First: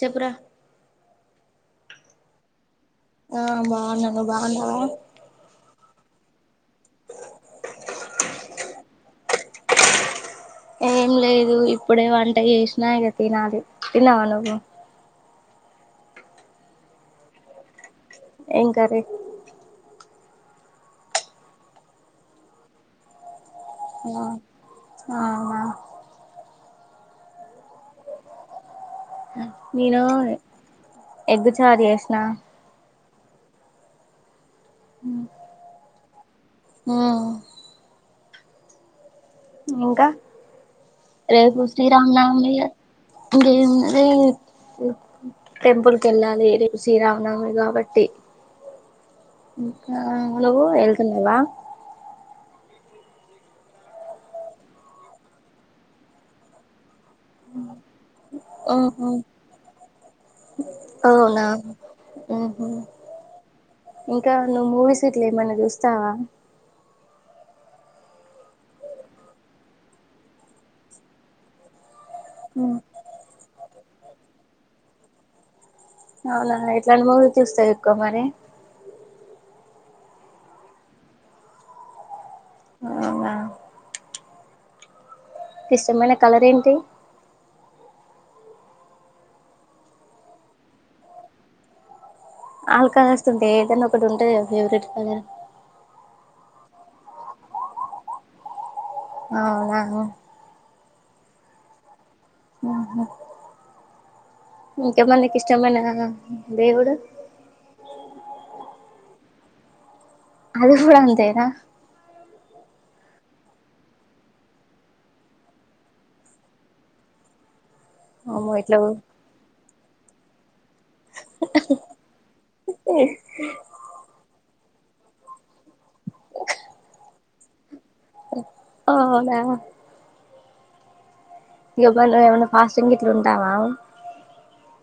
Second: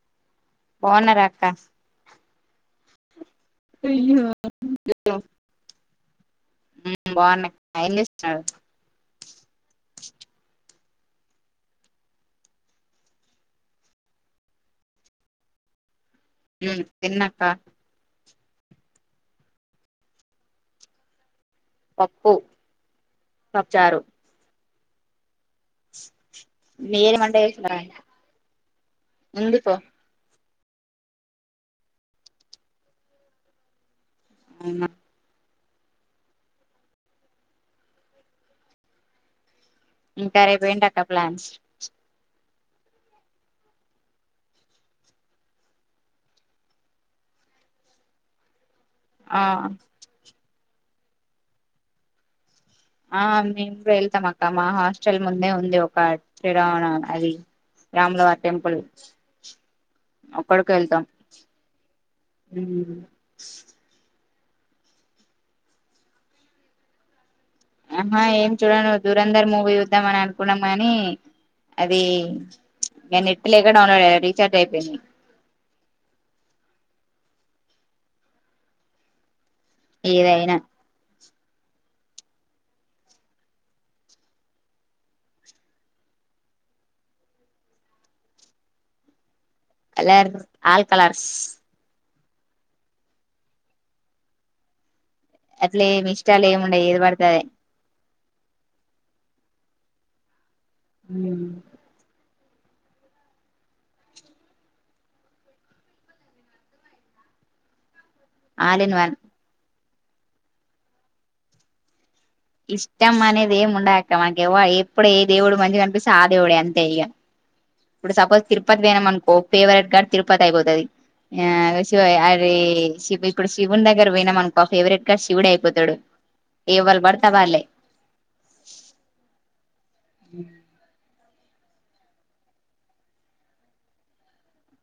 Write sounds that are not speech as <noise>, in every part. చెప్పురా పోన రా ఆ ఆ బాగున్నాను నువ్వు బాగున్నావా? హు బాగున్నా ఎం చేస్తున్నారు? ఏం లేదు ఇప్పుడే వంట చేసినా. ఇక తినాలి తిన్నవా నువ్వు. ఉ తిన్నక్క ఏం కర్రి పప్పు పప్పుచారు ఆ <unintelligible> మీరు మదేశీ నేనుయి ఎగ్గు చారు చేసిన అవునా హ్మ్ ఇంకా రేపు ఏంటక్క ప్లాన్స్ రేపు శ్రీరామనవమి ఇంకేది టెంపుల్ క వెళ్ళాలి రేపో శ్రీరామనమి కాబట్టి. ఆ ఇంకా ఎ ఎల్లవ ఆ మేము వెళ్తాం అక్క మా హాస్టల్ ముందే ఉంది ఒక శ్రీరామనవ రాములవారిది. టెంపుల్ ఆహా అక్కడికి వెళతాం. అవునా హు ఉహు ఇంకా నువ్వు మూవీస్ ఇట్లా ఏమన్నా చూస్తావా. ఆహా ఏం చూడను దూరంధర్ మూవీ చూద్దాం అని అనుకున్నాం. కాని అది ఉమ్ ది ఇ నెట్ లేక డౌన్లోడ్ రీచార్జ్ అయిపోయింది. అవునా ఎట్లాంటి మువి చూస్తారు, ఎక్కువ మరి. ఏవయినా అవునా ఇష్టమైన కలర్ ఏంటి colour all colours all colours ఉంటాయి ఏదైనా ఒకటి ఉంటుద కదా ఫేవరెట్ కలర్ అట్లే ఏమి ఇష్టాలు ఏముండయి ఏది పడితే అదే ఆ అవునా హ్మ్ హమ్ హ ఇంకామందికి ఇష్టమైన దేవుడు ఆలిన్ వన్ అది కూడా అంతేనా ఇష్టం అనేది ఏం ఉండదక్క మనకివ ఎప్పుడు ఏ దేవుడు మంచిగా కనిపిస్తే ఆ దేవుడే అంతే ఇక ఇప్పుడు సపోజ్ అమ్మో ఇట్లా తిరుపతి పోయినము అనుకో ఫేవరెట్ గగాడ్ తిరుపతి అయిపోతుది ఆి ఇప్పుడు శివుని దగ్గర పోయినాం అనుకో మా ఫేవరెట్ గా శివుడు అయిపోతాడు ఎవరు పడతా వాళ్ళలే అ అవునా <inaudible> ఎవరు ఫాస్టింగ్ ఇట్లా ఉంటావా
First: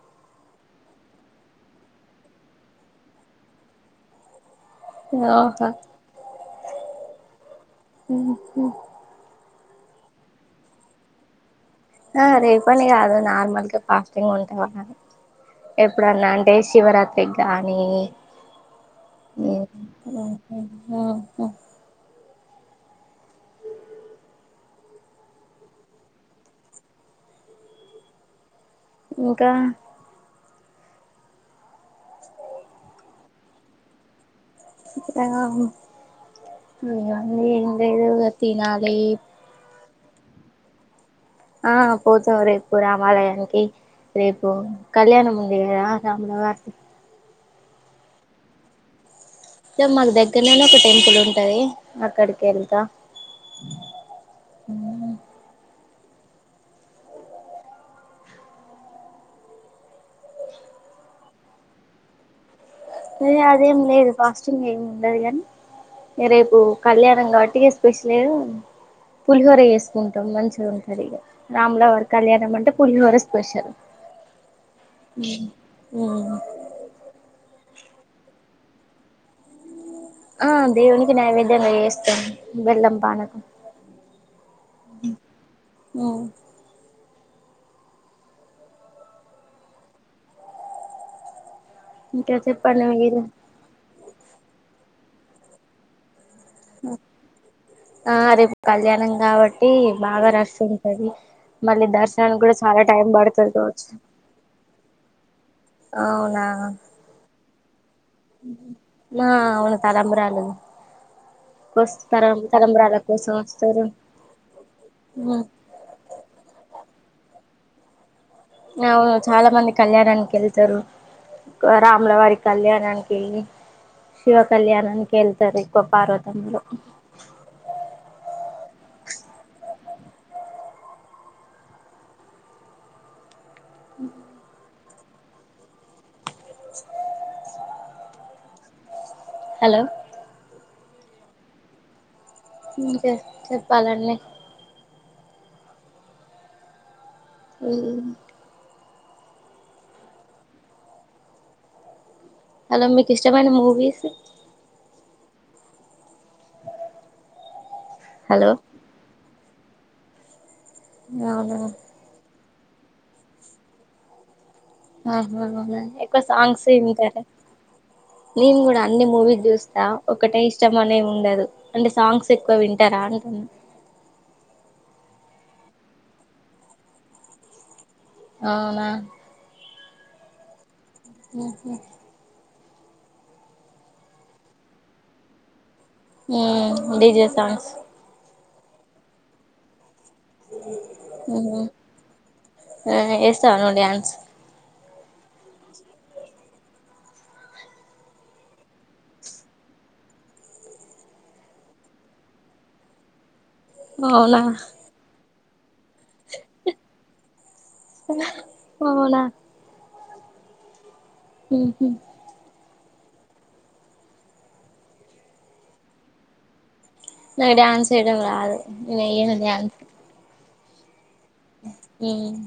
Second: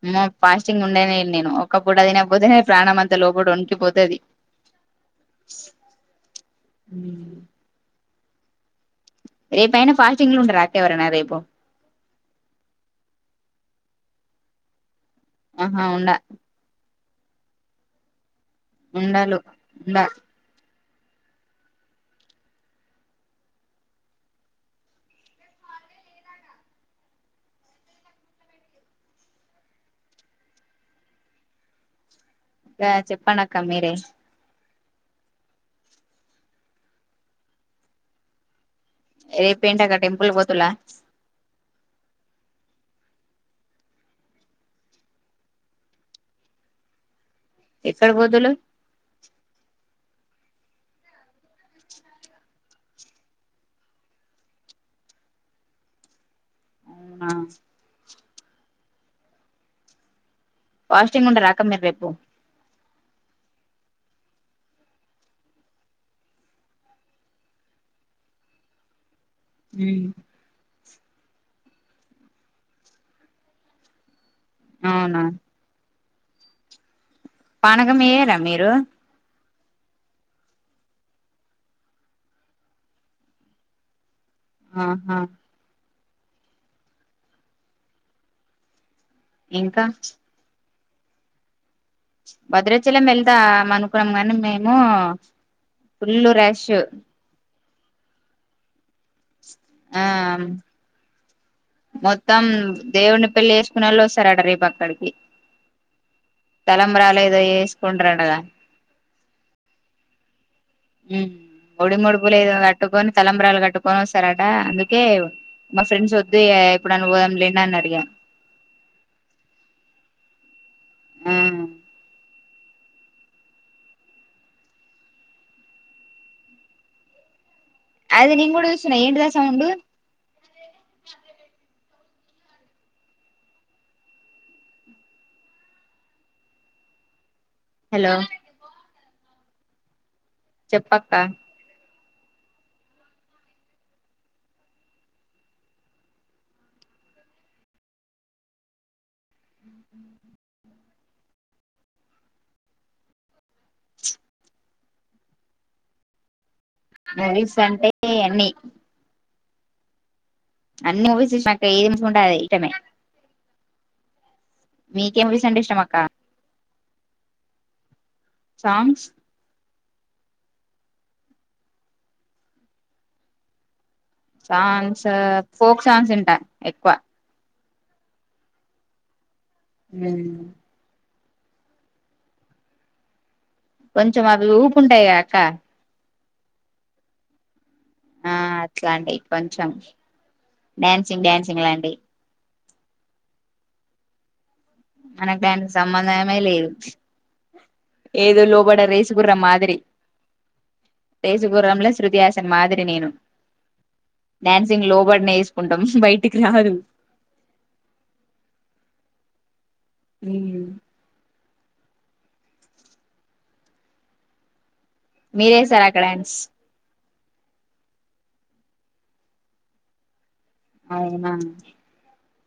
నేనా ఫాస్టింగ్ ఉండేనేడి నేను ఒకప్పుడు అదికపోతే ప్రాణం అంతా లోపత వనకిపోతుంది ఆ తా ఉ ఉహ్ రేపు ఐనా ఫాస్టింగ్ లు ఉండర అండి ఎవరైనా రేపు ఆ రేపని కాదు నార్మల్ గా ఫాస్టింగ్ ఉంటావా అని ఆహా ఉండ ఎప్పుడన్నా అంటే శివరాత్రి ఏ కానీ ఉండాలు ఉండ ఊ ఓహ ఒక ఆ చెప్పండి అక్క మీరే ఆ అవును ఇగ అన్ని ఎదో ఒకటి తినాలి రేపేంటీ అక్క టెంపుల్ పోతుల్లా ఆ పోతాం రేపు రామాలయానికి రేపు కళ్యాణం ఉంది కదా రామల వారిది ఎక్కడ పోతుళ్లు ఇక్కడ మాకు దగ్గర లోనే ఒక టెంపుల్ ఉంటది అక్కడికి వెళ్తా ఆ ఫాస్టింగ్ ఉంటారా అక్క మీరు రేపు ఏ అదేం లేదు ఫాస్టింగ్ ఏం ఉండను కానీ రేపు కళ్యాణం కాబట్టి స్పెషల్ లేదు పులిహోర చేసుకుంటాం మంచిగా ఉంటది రాముల వారి కళ్యాణం అంటే పులిహోర స్పెషల్ అవునా ఉ ఊ పానకం వేయరా మీరు ఆ దేవుని కి నైవేద్యం గా చేస్తాం బెల్లం పానకం ఆహా ఉ ఇంకా ఇంకా చెప్పండి భద్రాచలం మీరు వేల్దా మన కాని మేము పుల్లూరు క్రెష్ ఆ రేపు కళ్యాణం కావ ట్టి ఆ బాగా రష్ ఉంటది మళ్ళీ దర్శనానికి మొత్తం కూడా చాలా టైం దేవుని పెళ్లి పడుతుందివచ్చు చేసుకున్నోళ్ళు వస్తారట రేపు అక్కడికి అవునా తలంబ్రాలు ఏదో చేసుకుంటారటగా నా అ వును తలంబ్రాలు మ్ కోస్ ఒడి ముడుపు తరం లేదో తలంబ్రాల కట్టుకొని కోసం తలంబరాలు వస్తారు కట్టుకొని వస్తారట, అందుకే మా ఫ్రెండ్స్ వద్దు ఎప్పుడు పోదం లే అని అడిగా అవును చాలా మంది కళ్యాణానికివెళ్ ఇద్దరు ఆ రాములవారి కళ్యాణానికి శివ కళ్యాణానికి వెళ్తారు ఇక్కువ పార్వతముంలో అది నేను కూడా చూస్తున్నా ఏంటిదా సౌండ్ హలో హలో చెప్పక్క ఇంకే చెప్పాలండి ఉ హలో మీకు ఇష్టమైన మూవీస్ మూవీస్ అంటే ఏ హలో అన్ని అన్ని మూవీస్ అవునా అక్క ఏది నిమిం ఉంటాది తమే అంటే ఇష్టం అక్క ఎక్కువ సాంగ్స్ <unintelligible> వింటారా నేన్ కూడా సాంగ్స్ అన్ని మూవీ చూస్తా ఒకటే ఇష్టం అనే ఉండదు అంటే సాంగ్స్ ఎక్కువ వింటారా అంటున్నా సాంగ్స్ ఫోక్ సాంగ్స్ వింటా ఎక్కువ అవునా ఉ ఉ కొంచెం అవి ఊపుంటాయి కాక మ్ డిజె సాంగ్స్ ఆ అట్లా అండి కొంచెం డ్యాన్సింగ్ డ్యాన్సింగ్ లాంటివి ఏస్తను ్యాన్స్ మనకు దనికి సంబంధమే లేదు ఏదో లోబడ రేసుగుర్రం మాదిరి రేసుగుర్రంంలో శృతి హసన్ మాదిరి నేను అవునా డ్యాన్సింగ్ లోబడ్ నస్ ఇ బయటికి రాదు అవునా అ హ మీరేసారు అక్కడ ండ్స్ నా డాన్స్డం అ న డాన్స్ అవునా తన్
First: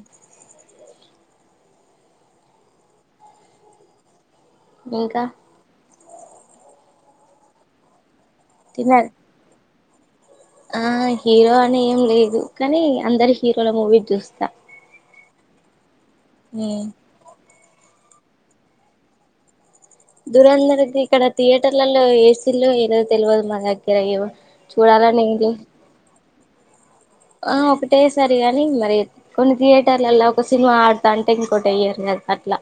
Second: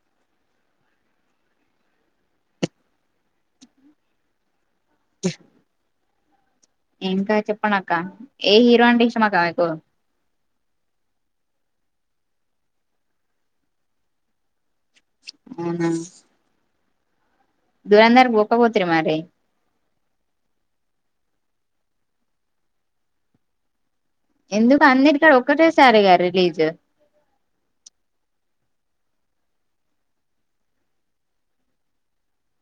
ఇంకా ఏంకా చెప్పన్నాక్క ఏ హీరో అంటే తిన్నారు ఇష్టమా కాకో ఆ హీరో అని ఏం లేదు కానీ అందరు హీరోల మూవీ చూస్తా ఆ అ దురంధర్కి పోక పోతుీ మరి దురంర్ ఇక్కడ థియేటర్ల ఏసిల్లు ఏ తెలివదు మనగ ఎందుకు అన్నిటికడ ఒక్కటేసారి గారు ప్లీజ ఆ ఒకటే సరి ని మరి కొన్ని థియేటర్లలా ఒక సినిమా ఆడుతా అంటే ఇంకోొటి అయ్యారు కదా అట్లా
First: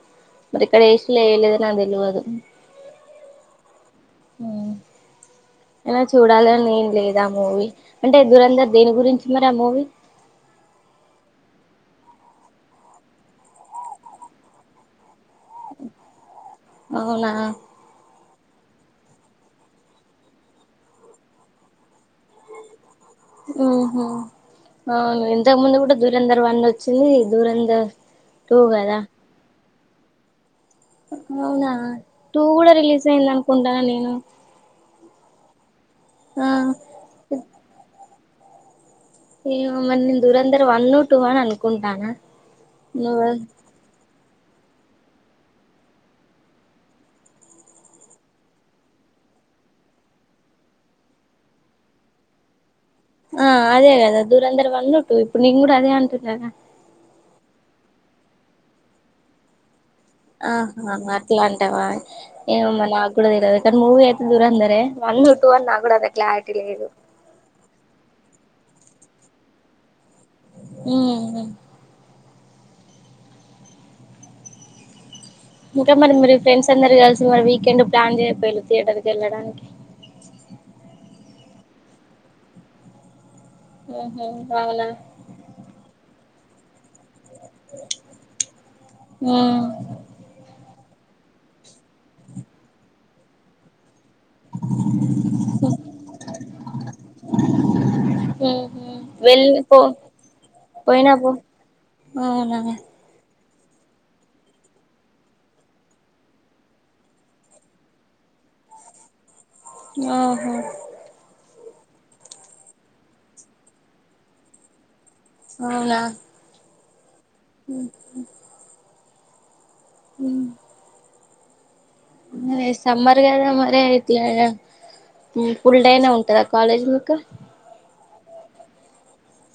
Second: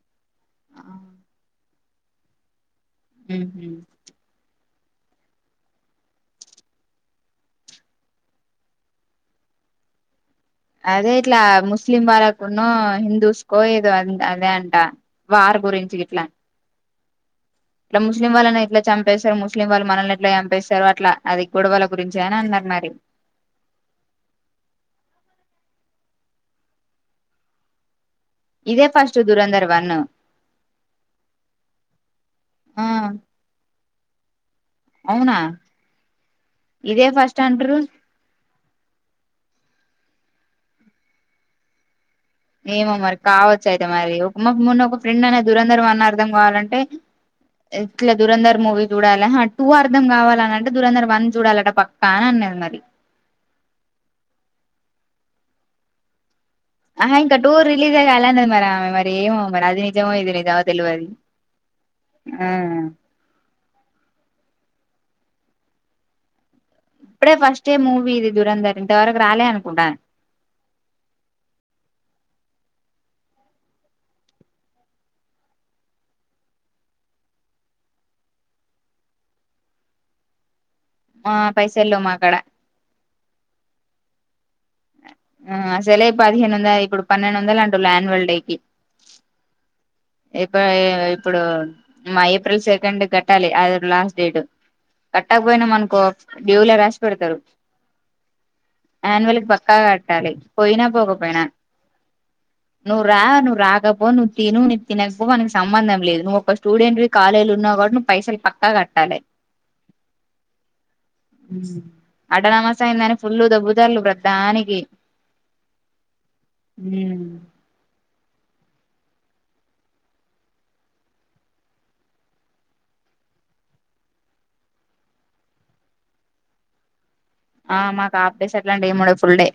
మరి ఇక్కడ వేస్లే వయలేదని నా తెలియదు హ అనా చూడాలని ఏం లేదు ఆ మూవీ అంటే ఎదురందరు దేని గురించి మరి ఆ మూవీ అదే ఇట్లా ముస్లిం వాళ్ళకునో హిందూస్కో ఏదో అదే అంట వారు గురించి ఇట్లా అవునా ఇట్లా ముస్లిం వాళ్ళని ఎట్లా చంపేస్తారు ముస్లిం వాళ్ళు మనల్ని ఎట్లా చంపస్తారు అట్ అది గూడ వాళ్ళకి ఉ అవును ఎంతకు ముందు ఇప్పు దూరంధర్ వన్ వచ్చింది దూరంధర్ ఇదే ఫస్ట్ దురంధరం వన్న అవునా టూ కూడా ఆ రిలీజ్ అయింది అనుకుంటా నను అ అవునా ఇదే ఫస్ట్ స్టాండర్ ఏ మరి నేను దూరంందరూ వన్ ను టూ అని అనుకుంటాను ఏమో మరి కావచ్చు అయితే మరి అమ మొన్న ఒక ఫ్రెండ్ అనే దురంధర్ వన్ అర్థం కావాలంటే ఇట్లా దూరంధర్ మూవీ చూడాలి టూ అర్ధం కావాలని అంటే దూరంధర్ వన్ చూడాలట పక్కా అని అనేది మరి ఆ అదే కదా దూరందర వందంటటు ఇప్పుడు నిం కూడా అదే అంటున్నదా ఆహా ఇంకా టూ రిలీజ్ కాలేదు మేడం మరి ఏమో అది నిజమో ఇది నిజమో ఆహా తెలవది అట్లా అంటవా ఆ ఏమో మా నాగూడ తెల్వదు కానీ మూవీ అయితే దూరందరె వన్ టూ నా గుడా అంత క్లారిటీ లేదు ఇప్పుడే ఫస్ట్ డే మూవీ ఇది దురంధర్ ఇంతవరకు రాలే అనుకుంటా హుమ్ ఇంకా మరి మరి ఫ్రెండ్స్ అందరు కలిసి మరి వీకెండ్ ప్లాన్ చేయపోలే థియేటర్కి ఎళ్ళడానికి ఆ పైసలేవ్ మాకడ ఆహ ఆ ఆసలే పదిహేను వంద ఇపుడు పన్నెండు వందల అంట ఆన్వల్ డేకి ఉమ్ ఇప్ ఆ ఇప్పుడు మా ఏప్రిల్ సెకండ్ కట్టాలి అది లాస్ట్ డేట్ కట్టకపోయినా మనుకో డ్యూ లో రాసి పెడతారు ఉహు ఆన్వల్ అ వెళ్ళి పో కట్టాలి పోయినా పోకపోయినా అవునా ను రా నువ్వు రాకపో నువ్వు తిను నువ్వు తినకపో మనకి సంబంధం లేదు నువ్వు ఒక స్టూడెంట్ కాలేజీలు ఉన్నావు కూడా నువ్వు పైసలు పక్కా కట్టాలి ఆహా ఆటనమస్ అయిందని ఫుల్ ఫుల్లు దొబ్బుతల్లు దానికి అవునా హుమ్ అ హుమ్ మరి సమ్మర్ కదా మరి అయితే ఫుల్ డేనే ఉంటదా కాలేజ్ మీకు ఆ మాకు హాఫ్ డేస్ అట్లాంటివ్ ఏం ఉండవ్ ఫుల్ డే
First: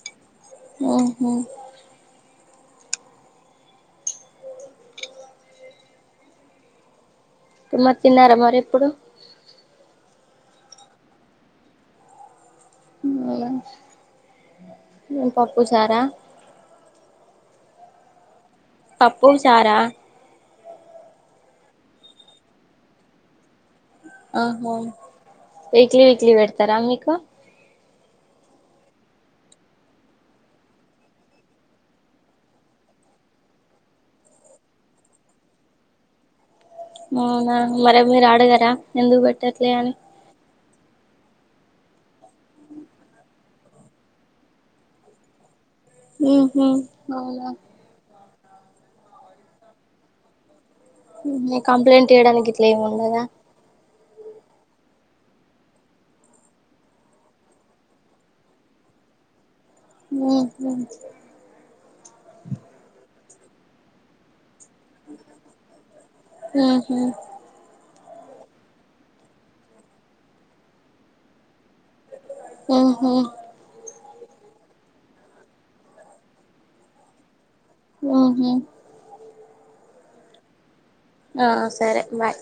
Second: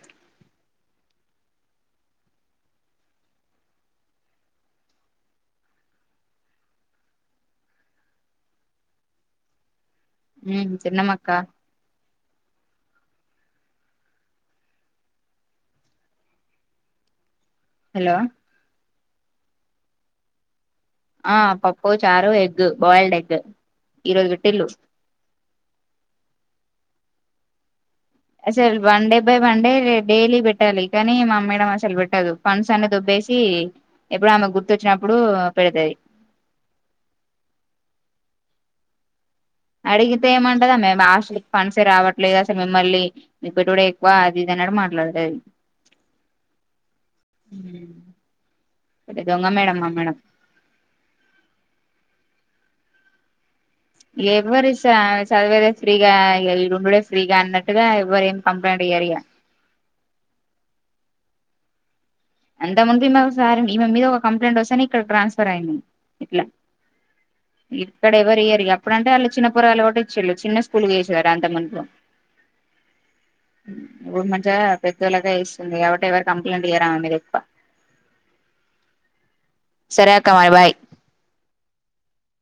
ఓహో మరి తిన్నరా మరి ఇప్పుడు ఉ తిన్నమక్కా ఉ పప్పు చారా హలో పప్పు చారా ఆ పప్పు చారు ఎగ్ బాయిల్డ్ ఎగ్ ఈ రోజు ఆహ పెట్టిల్లు వీక్లీ వీక్లి పెడతారా మీకు అసలు one day by one day daily పెట్టాలి కానీ మా మేడం అసలు పెట్టదు ఫండ్స్ అన్ని దోబ్బేసి ఎప్పుడు ఆమె గుర్తొచ్చినప్పుడు పెడతది అవునా మరి మీరు ఆడగరా ఎందుకు పెట్ అడిగితే ఏమన్ దా మే హాస్టల్ ఫండ్స్ రావట్లేదు అస మిమ్మల్ని పెట్టుడే ఎక్కువ అది ఇది అన్నట్టు మాట్లాడతది ఉ హూ అవున దొంగ మేడం మా మేడం కంప్లైంట్ చేయడానికి ఇట్లా ఏమి ఉండదా ఎవ్వరు స చదివేదే ఫ్రీగా ఇ ఈ ఉండుడే ఫ్రీగా అన్నట్టుగా ఎవ్వరు ఏం కంప్లైంట్ ఇయ్యారు ఇగ హుమ్ సార్ ఈమె మీద ఒక కంప్లైన్ వస్ ని ఇక్కడ ట్రాన్స్ఫర్ అయింది ఇట్లా ఉహు ఇక్కడ ఎవరు వయ్యారు అప్పుడ అంటే వాళ్ళ చిన్న పొరగాలు కూడా ఇచ్చేళ్ళు చిన్న స్కూల్కి వసారు అంత ముందుకు ఆఓహ ఇప్పుడు మంచి్య పెద్దోళ్ళగా ఇస్తుంది కాబట్టి ఎవరు కంప్లైంట్ చేయారమా మీ ఆ ఆఓహ సరే కమార్ బాయ్ ఆ సరే బాయ్